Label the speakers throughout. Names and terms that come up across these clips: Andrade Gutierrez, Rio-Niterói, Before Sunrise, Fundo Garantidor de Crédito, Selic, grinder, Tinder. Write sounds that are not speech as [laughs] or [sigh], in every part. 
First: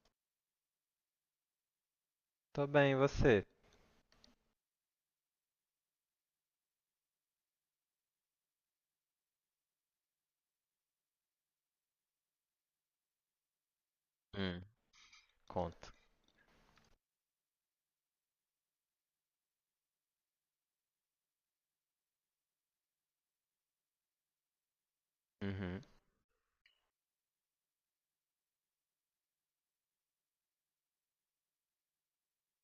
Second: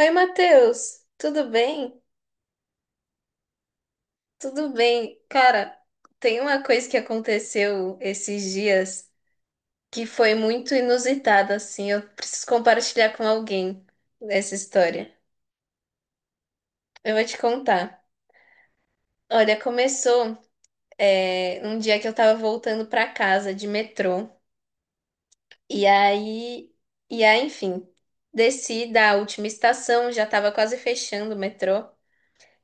Speaker 1: Oi, Matheus, tudo bem?
Speaker 2: Tô bem, e você?
Speaker 1: Tudo bem. Cara, tem uma coisa que aconteceu esses dias que foi muito inusitada, assim. Eu preciso compartilhar com alguém essa
Speaker 2: Hum,
Speaker 1: história.
Speaker 2: conto.
Speaker 1: Eu vou te contar. Olha, começou, um dia que eu tava voltando pra casa de metrô.
Speaker 2: Uhum.
Speaker 1: E aí, enfim, desci da última estação, já tava quase fechando o metrô.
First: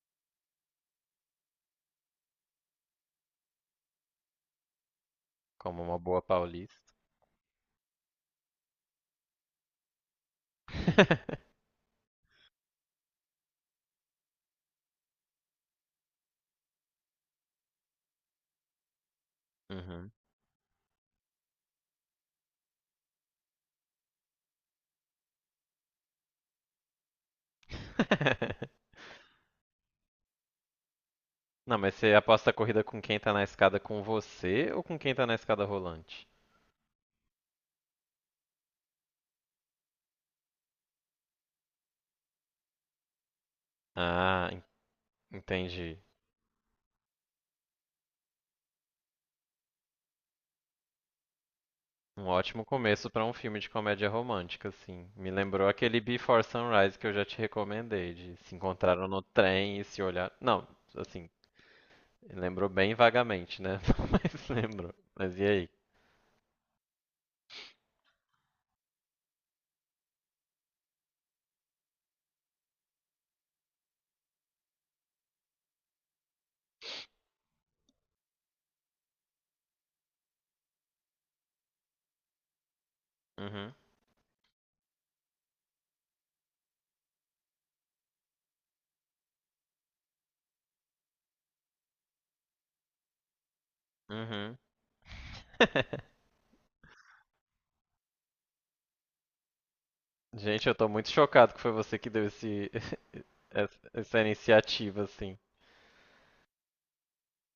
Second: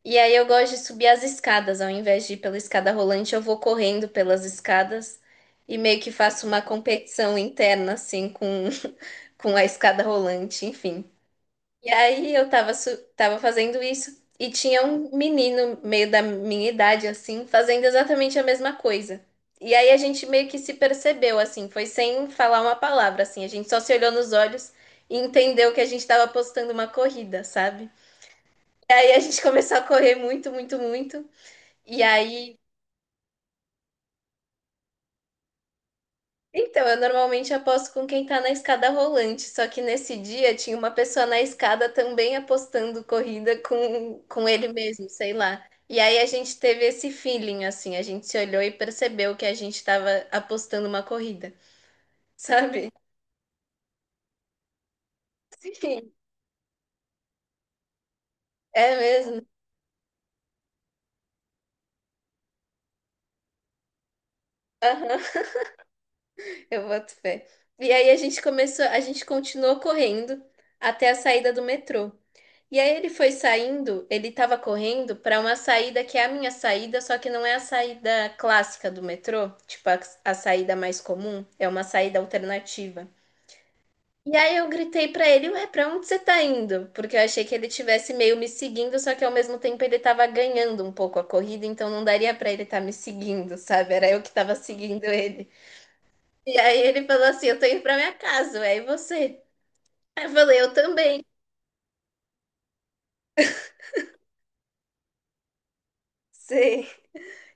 Speaker 1: E aí eu gosto de subir as escadas, ao invés de ir pela escada rolante, eu vou correndo pelas escadas e
Speaker 2: Como uma
Speaker 1: meio que
Speaker 2: boa
Speaker 1: faço uma
Speaker 2: paulista.
Speaker 1: competição interna, assim, [laughs] com a escada rolante, enfim.
Speaker 2: [laughs]
Speaker 1: E aí eu tava fazendo isso e tinha um menino, meio da minha idade, assim, fazendo exatamente a mesma coisa. E aí a
Speaker 2: Uhum.
Speaker 1: gente meio que se percebeu, assim, foi sem falar uma palavra, assim, a gente só se olhou nos olhos e entendeu que a gente tava apostando uma corrida, sabe?
Speaker 2: [laughs]
Speaker 1: E aí a gente [laughs] começou a correr muito, muito, muito.
Speaker 2: Não, mas
Speaker 1: E
Speaker 2: você aposta a
Speaker 1: aí,
Speaker 2: corrida com quem tá na escada com você ou com quem tá na escada rolante?
Speaker 1: então, eu normalmente aposto com quem tá na escada rolante, só que nesse dia tinha uma pessoa na escada também apostando corrida com
Speaker 2: Ah,
Speaker 1: ele mesmo, sei lá. E
Speaker 2: entendi.
Speaker 1: aí a gente teve esse feeling, assim, a gente se olhou e percebeu que a gente tava apostando uma corrida,
Speaker 2: Um
Speaker 1: [laughs]
Speaker 2: ótimo
Speaker 1: sabe?
Speaker 2: começo pra um filme de comédia romântica, assim. Me lembrou aquele
Speaker 1: Sim,
Speaker 2: Before Sunrise que eu já te recomendei, de se
Speaker 1: é
Speaker 2: encontraram no
Speaker 1: mesmo.
Speaker 2: trem e se olhar. Não, assim, lembrou bem vagamente, né? [laughs] Mas lembrou.
Speaker 1: Aham,
Speaker 2: Mas e aí?
Speaker 1: [laughs] eu boto fé. E aí a gente continuou correndo até a saída do metrô. E aí ele foi saindo, ele tava correndo pra uma saída que é a minha saída, só que não é a saída clássica do metrô, a saída mais comum, é uma saída alternativa.
Speaker 2: Uhum.
Speaker 1: E aí eu gritei pra ele, ué, pra onde você tá indo? Porque eu achei que ele tivesse meio me seguindo, só que ao mesmo tempo ele tava ganhando um pouco a corrida, então não daria pra ele estar tá me seguindo, sabe? Era eu que tava
Speaker 2: Uhum.
Speaker 1: seguindo ele.
Speaker 2: [laughs]
Speaker 1: E aí ele falou assim, eu tô indo pra minha casa, ué, e você? Aí eu falei,
Speaker 2: Gente,
Speaker 1: eu
Speaker 2: eu tô muito
Speaker 1: também.
Speaker 2: chocado que foi você que deu [laughs] essa iniciativa, assim.
Speaker 1: Sim.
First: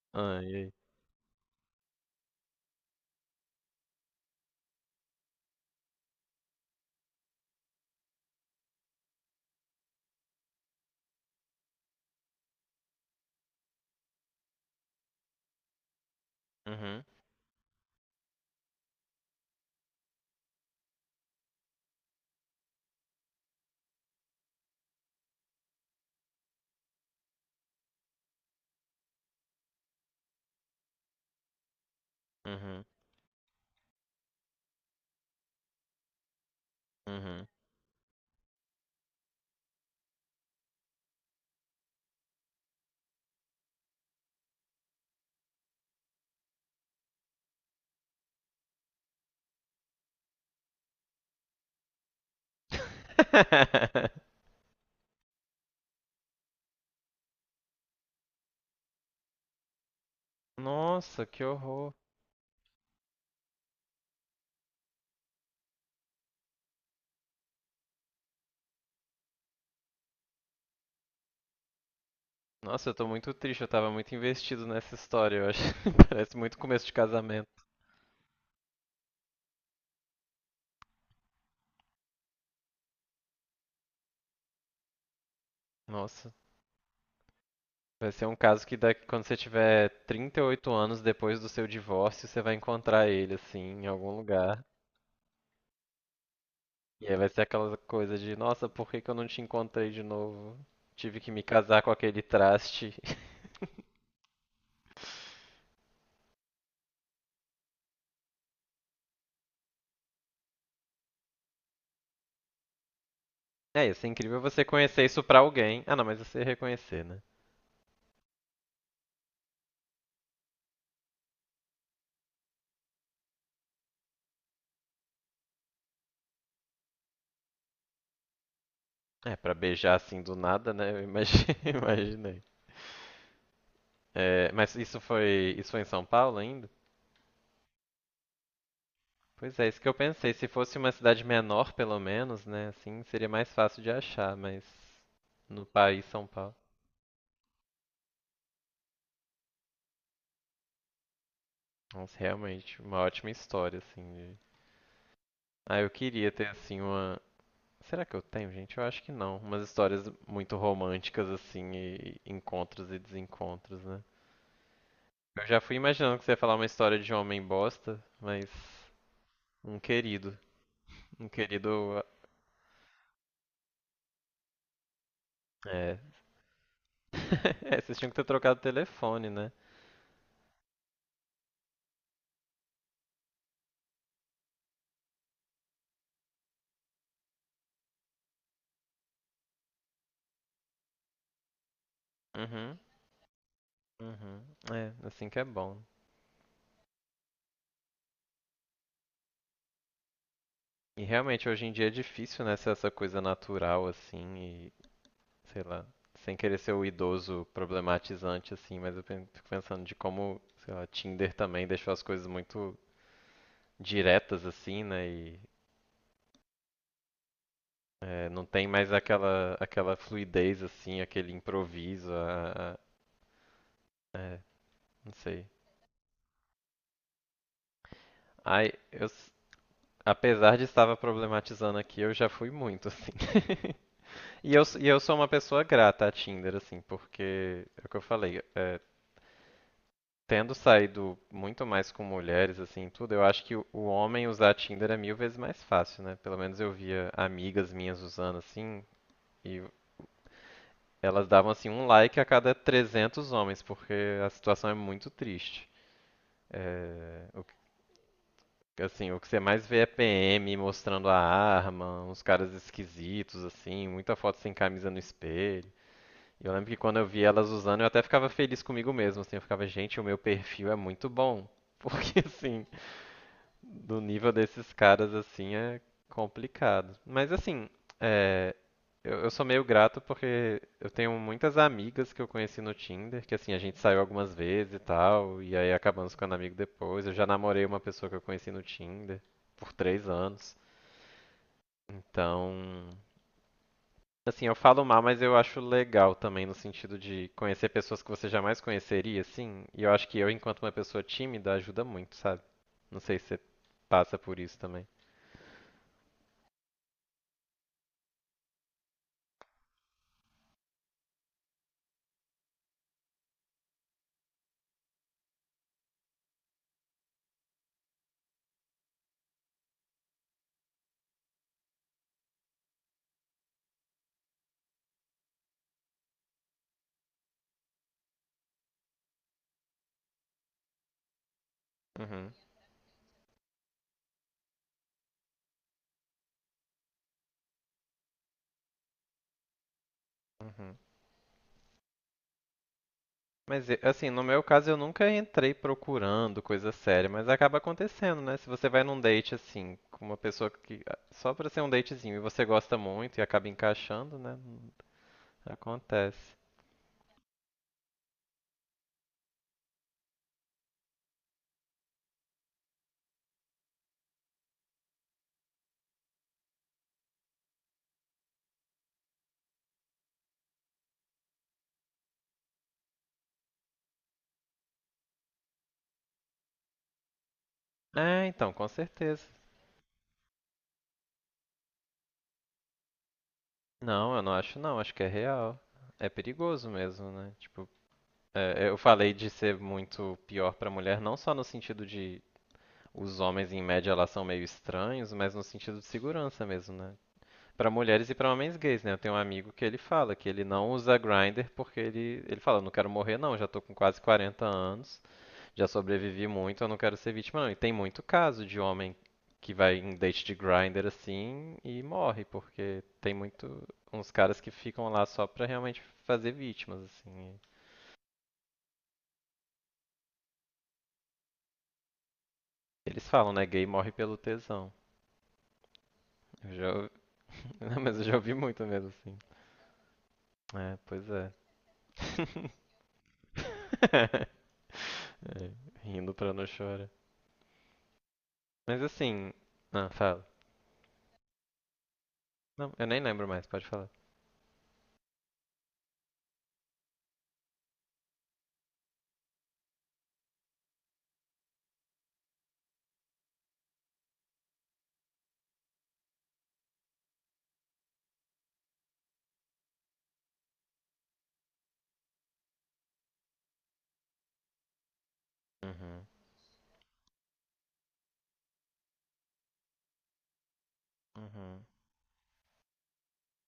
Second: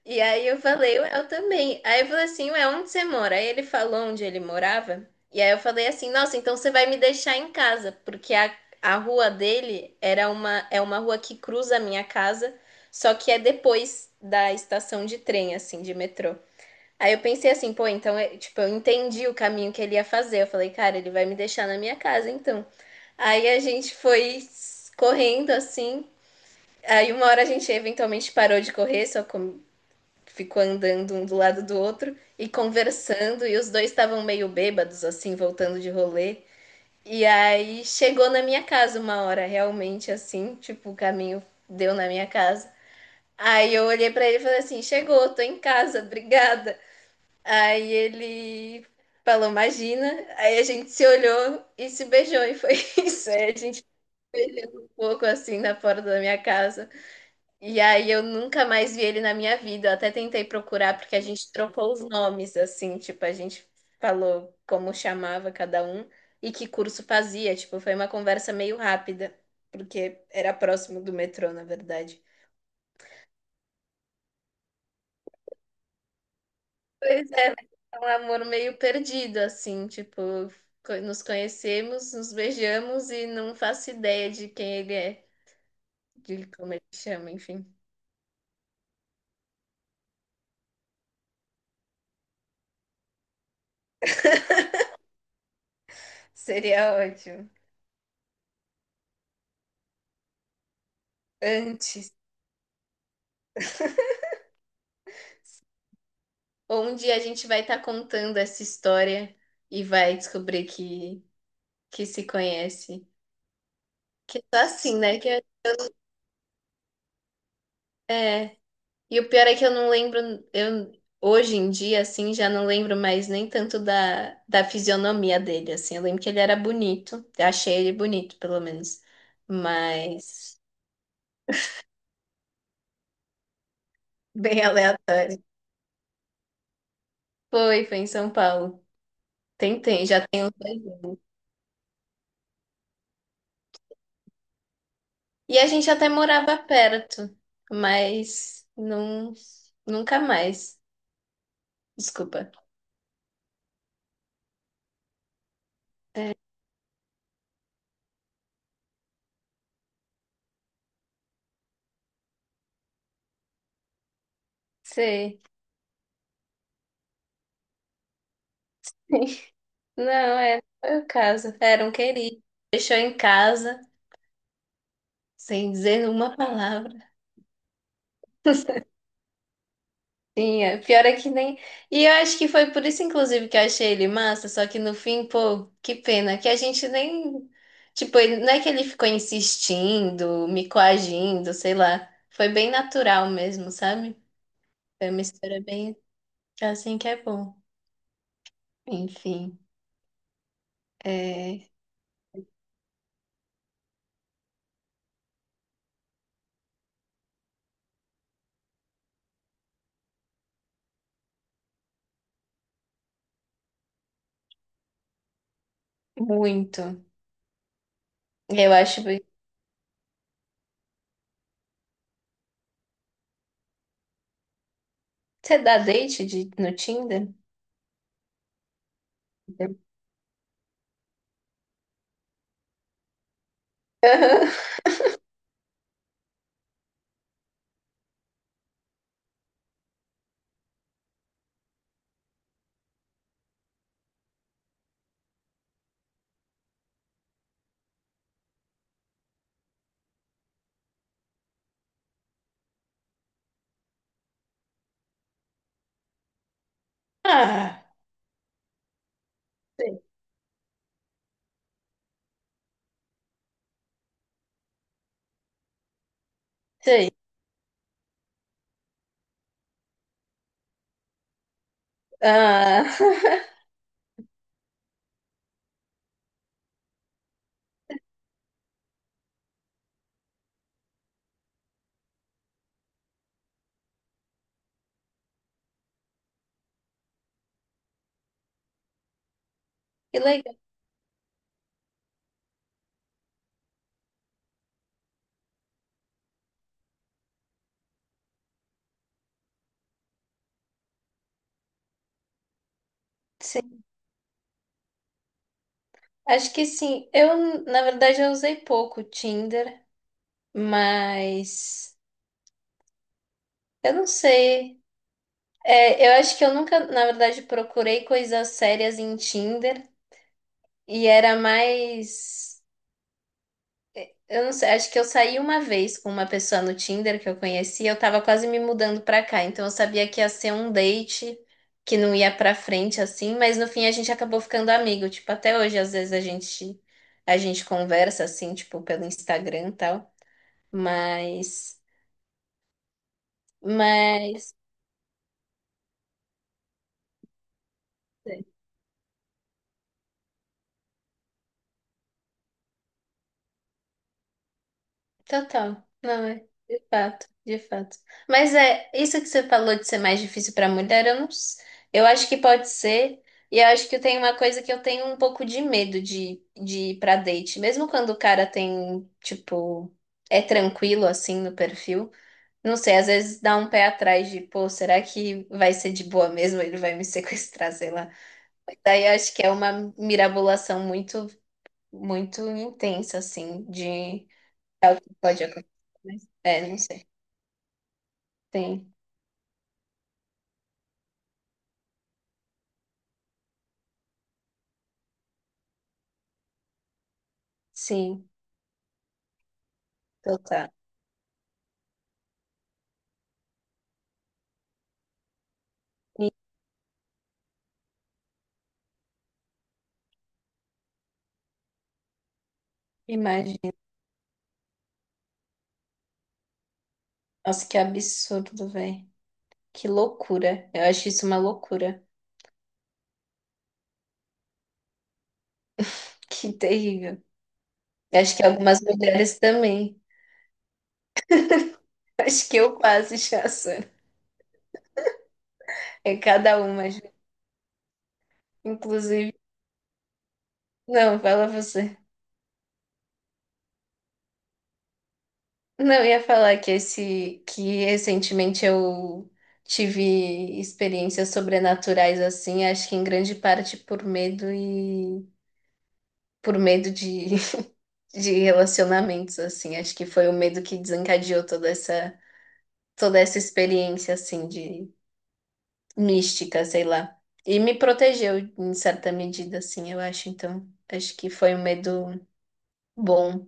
Speaker 1: E
Speaker 2: Ah,
Speaker 1: aí
Speaker 2: e
Speaker 1: eu
Speaker 2: aí?
Speaker 1: falei, "Ué, eu também. Aí eu falei assim, ué, onde você mora? Aí ele falou onde ele morava. E aí eu falei assim, nossa, então você vai me deixar em casa, porque a rua dele era uma, é uma rua que cruza a minha casa, só que é depois da estação de trem, assim, de metrô.
Speaker 2: Uhum,
Speaker 1: Aí eu pensei assim, pô, então, tipo, eu entendi o caminho que ele ia fazer. Eu falei, cara, ele vai me deixar na minha casa, então. Aí a gente foi correndo assim. Aí uma hora a gente eventualmente parou de correr, só ficou andando um do lado do outro e
Speaker 2: uhum,
Speaker 1: conversando, e os dois estavam meio bêbados, assim, voltando de rolê. E
Speaker 2: uhum.
Speaker 1: aí chegou na minha casa uma hora, realmente, assim, tipo, o caminho deu na minha casa. Aí eu olhei pra ele e falei assim: chegou, tô em casa, obrigada. Aí ele falou: imagina. Aí a gente se olhou e se beijou, e foi [laughs] isso. Aí a gente
Speaker 2: [laughs]
Speaker 1: beijou um pouco assim na porta da minha casa. E aí eu nunca mais vi ele na minha vida. Eu até tentei procurar porque a
Speaker 2: Nossa, que
Speaker 1: gente trocou
Speaker 2: horror.
Speaker 1: os nomes assim, tipo, a gente falou como chamava cada um e que curso fazia, tipo, foi uma conversa meio rápida, porque era próximo do metrô, na verdade.
Speaker 2: Nossa, eu tô muito triste, eu tava muito investido nessa história, eu acho. [laughs] Parece muito começo de
Speaker 1: Pois
Speaker 2: casamento.
Speaker 1: é, mas é um amor meio perdido assim, tipo, nos conhecemos, nos beijamos e não faço ideia de quem ele é,
Speaker 2: Nossa,
Speaker 1: de como ele chama, enfim.
Speaker 2: vai ser um caso que daqui, quando você tiver 38 anos depois do seu divórcio, você vai encontrar ele, assim, em algum lugar.
Speaker 1: Seria
Speaker 2: E aí vai ser
Speaker 1: ótimo.
Speaker 2: aquela coisa de, nossa, por que que eu não te encontrei de novo? Tive que me casar com
Speaker 1: Antes.
Speaker 2: aquele traste. [laughs]
Speaker 1: Onde a gente vai estar contando essa história e vai descobrir que se conhece.
Speaker 2: É, isso é incrível
Speaker 1: Que
Speaker 2: você
Speaker 1: tá assim,
Speaker 2: conhecer
Speaker 1: né?
Speaker 2: isso pra alguém. Ah, não, mas você reconhecer, né?
Speaker 1: É. E o pior é que eu não lembro, eu hoje em dia, assim, já não lembro mais nem tanto da fisionomia dele, assim. Eu lembro que ele era bonito, eu achei ele bonito, pelo menos.
Speaker 2: É, pra beijar assim do
Speaker 1: Mas
Speaker 2: nada, né? [laughs] Imaginei.
Speaker 1: [laughs]
Speaker 2: É,
Speaker 1: bem
Speaker 2: mas isso
Speaker 1: aleatório.
Speaker 2: foi, isso foi em São Paulo ainda?
Speaker 1: Foi em São Paulo.
Speaker 2: Pois é, isso que eu
Speaker 1: Tentei, já
Speaker 2: pensei.
Speaker 1: tem
Speaker 2: Se
Speaker 1: uns
Speaker 2: fosse
Speaker 1: dois
Speaker 2: uma
Speaker 1: anos.
Speaker 2: cidade menor, pelo menos, né? Assim, seria mais fácil de achar, mas
Speaker 1: E
Speaker 2: no
Speaker 1: a gente
Speaker 2: país
Speaker 1: até
Speaker 2: São Paulo.
Speaker 1: morava perto, mas não, nunca mais.
Speaker 2: Nossa,
Speaker 1: Desculpa.
Speaker 2: realmente, uma ótima história, assim. Ah, eu queria ter, assim, será que eu tenho, gente? Eu acho que não. Umas histórias muito românticas, assim, e encontros e desencontros, né?
Speaker 1: Sei.
Speaker 2: Eu já fui imaginando que você ia falar uma história de um homem bosta, mas
Speaker 1: [laughs]
Speaker 2: um
Speaker 1: Não,
Speaker 2: querido.
Speaker 1: é, foi o
Speaker 2: Um
Speaker 1: caso. Era um
Speaker 2: querido.
Speaker 1: querido. Deixou em casa, sem
Speaker 2: É.
Speaker 1: dizer uma palavra.
Speaker 2: [laughs] É, vocês tinham que ter trocado o
Speaker 1: [laughs]
Speaker 2: telefone, né?
Speaker 1: Sim, é. Pior é que nem. E eu acho que foi por isso, inclusive, que eu achei ele massa. Só que no fim, pô, que pena. Que a gente nem. Tipo, ele... não é que ele ficou insistindo, me coagindo, sei lá. Foi bem
Speaker 2: Uhum.
Speaker 1: natural mesmo, sabe?
Speaker 2: Uhum. É,
Speaker 1: Foi uma
Speaker 2: assim que é
Speaker 1: história
Speaker 2: bom.
Speaker 1: bem assim que é bom. Enfim,
Speaker 2: E realmente hoje
Speaker 1: é
Speaker 2: em dia é difícil, né, ser essa coisa natural, assim, e sei lá, sem querer ser o idoso problematizante, assim, mas fico pensando de como, sei lá, Tinder também deixou as coisas muito diretas assim, né? E
Speaker 1: muito.
Speaker 2: é, não tem
Speaker 1: Eu
Speaker 2: mais
Speaker 1: acho.
Speaker 2: aquela fluidez assim, aquele improviso, é, não sei.
Speaker 1: Você dá date no Tinder?
Speaker 2: Ai, apesar de estava problematizando aqui, eu já fui muito assim. [laughs]
Speaker 1: Aham.
Speaker 2: E eu sou uma pessoa grata a Tinder assim, porque é o que eu falei, é, tendo saído muito mais com mulheres assim, tudo, eu acho que o homem usar Tinder é mil vezes mais fácil, né? Pelo menos eu via amigas minhas usando assim, e elas davam assim um like a cada 300 homens, porque a situação é muito triste. É,
Speaker 1: Ah,
Speaker 2: assim, o que você mais vê é
Speaker 1: sei,
Speaker 2: PM mostrando a arma, uns caras esquisitos assim, muita foto sem camisa no espelho. E eu lembro que quando eu
Speaker 1: sei.
Speaker 2: vi elas usando, eu até ficava feliz comigo mesmo, assim, eu ficava, gente, o meu perfil é muito bom. [laughs] Porque assim,
Speaker 1: Ah, [laughs]
Speaker 2: do nível desses caras, assim, é complicado. Mas, assim, é, eu sou meio grato porque eu tenho muitas amigas que eu conheci no Tinder, que, assim, a gente saiu algumas vezes e tal, e aí acabamos ficando amigo depois. Eu já namorei uma pessoa que eu conheci no Tinder por três
Speaker 1: que
Speaker 2: anos.
Speaker 1: legal,
Speaker 2: Então, assim, eu falo mal, mas eu acho legal também no sentido de conhecer pessoas que você jamais conheceria, assim. E eu acho que eu, enquanto uma pessoa tímida, ajuda muito, sabe? Não sei se você
Speaker 1: sim.
Speaker 2: passa por isso também.
Speaker 1: Acho que sim. Eu, na verdade, eu usei pouco o Tinder, mas eu não sei. É, eu acho que eu nunca, na verdade, procurei coisas sérias em Tinder e era mais. Eu não sei, acho que eu saí uma vez com uma pessoa no Tinder que eu conheci eu tava quase me mudando pra cá, então eu sabia que ia ser um date que não
Speaker 2: Uhum.
Speaker 1: ia pra frente assim, mas no fim a gente acabou ficando amigo, tipo, até hoje às vezes a gente conversa assim, tipo, pelo Instagram e tal,
Speaker 2: Uhum.
Speaker 1: mas
Speaker 2: Mas assim, no meu
Speaker 1: mas
Speaker 2: caso eu nunca entrei procurando coisa séria, mas acaba acontecendo, né? Se você vai num date assim, com uma pessoa que ah, só pra ser um datezinho e você gosta muito e acaba encaixando, né?
Speaker 1: Total. Não
Speaker 2: Acontece.
Speaker 1: é. De fato, de fato. Mas é isso que você falou de ser mais difícil para mulher, eu não, s- eu acho que pode ser. E eu acho que tem uma coisa que eu tenho um pouco de medo de ir pra date. Mesmo quando o cara tem, tipo, é tranquilo assim no perfil. Não sei, às vezes dá um pé atrás de, pô, será que vai ser de boa mesmo? Ele vai me [laughs] sequestrar, sei lá.
Speaker 2: É, então, com
Speaker 1: Mas daí eu
Speaker 2: certeza.
Speaker 1: acho que é uma mirabolação muito intensa, assim,
Speaker 2: Não, eu
Speaker 1: de.
Speaker 2: não acho não,
Speaker 1: É
Speaker 2: acho
Speaker 1: o
Speaker 2: que é
Speaker 1: que pode
Speaker 2: real.
Speaker 1: acontecer.
Speaker 2: É
Speaker 1: Mas, é,
Speaker 2: perigoso
Speaker 1: não sei.
Speaker 2: mesmo, né? Tipo, é, eu
Speaker 1: Tem.
Speaker 2: falei de ser muito pior pra mulher, não só no sentido de os homens em média elas são meio estranhos, mas no sentido de segurança mesmo, né? Pra mulheres e
Speaker 1: Sim.
Speaker 2: pra homens gays, né? Eu tenho um amigo que ele fala que
Speaker 1: Então
Speaker 2: ele não
Speaker 1: tá.
Speaker 2: usa grinder porque ele fala, eu não quero morrer não, já tô com quase 40 anos, já sobrevivi
Speaker 1: E-
Speaker 2: muito, eu não quero ser vítima não. E tem muito caso de homem que vai em date de grinder assim e morre, porque tem muito
Speaker 1: Imagina.
Speaker 2: uns caras que ficam lá só pra realmente fazer vítimas, assim.
Speaker 1: Nossa, que absurdo, velho. Que loucura. Eu acho isso uma loucura.
Speaker 2: Eles falam, né? Gay morre pelo tesão. Eu
Speaker 1: Que
Speaker 2: já, ouvi-
Speaker 1: terrível.
Speaker 2: [laughs] Não, mas eu já
Speaker 1: Eu
Speaker 2: ouvi
Speaker 1: acho que
Speaker 2: muito
Speaker 1: algumas
Speaker 2: mesmo, assim.
Speaker 1: mulheres também.
Speaker 2: É, pois é.
Speaker 1: [laughs] Acho
Speaker 2: [laughs]
Speaker 1: que eu quase já sou.
Speaker 2: É, rindo
Speaker 1: É
Speaker 2: pra não
Speaker 1: cada
Speaker 2: chorar.
Speaker 1: uma. Ju.
Speaker 2: Mas assim.
Speaker 1: Inclusive.
Speaker 2: Não, fala.
Speaker 1: Não, fala você.
Speaker 2: Não, eu nem lembro mais, pode falar.
Speaker 1: Não, eu ia falar que esse. Que recentemente eu. Tive experiências sobrenaturais assim, acho que em grande parte por medo e por medo de relacionamentos, assim. Acho que foi o medo que desencadeou toda essa experiência, assim, de
Speaker 2: Uhum.
Speaker 1: mística, sei lá. E me protegeu em certa medida, assim, eu acho. Então, acho que foi um
Speaker 2: Uhum.
Speaker 1: medo bom.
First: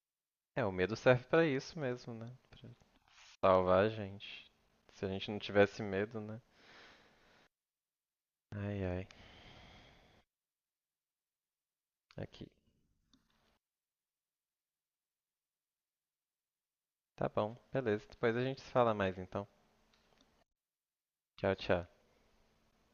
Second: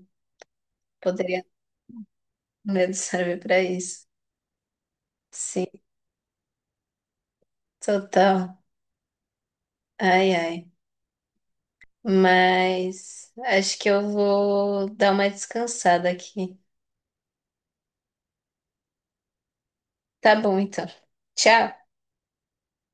Speaker 2: É, o medo serve pra
Speaker 1: Poderia,
Speaker 2: isso mesmo, né? Pra
Speaker 1: o medo [laughs] serve para
Speaker 2: salvar a
Speaker 1: isso.
Speaker 2: gente. Se a gente não
Speaker 1: Sim,
Speaker 2: tivesse medo, né?
Speaker 1: total.
Speaker 2: Ai, ai.
Speaker 1: Ai, ai.
Speaker 2: Aqui.
Speaker 1: Mas acho que eu vou dar uma descansada aqui.
Speaker 2: Tá bom, beleza. Depois a gente se fala mais então.
Speaker 1: Tá bom, então.
Speaker 2: Tchau, tchau.
Speaker 1: Tchau.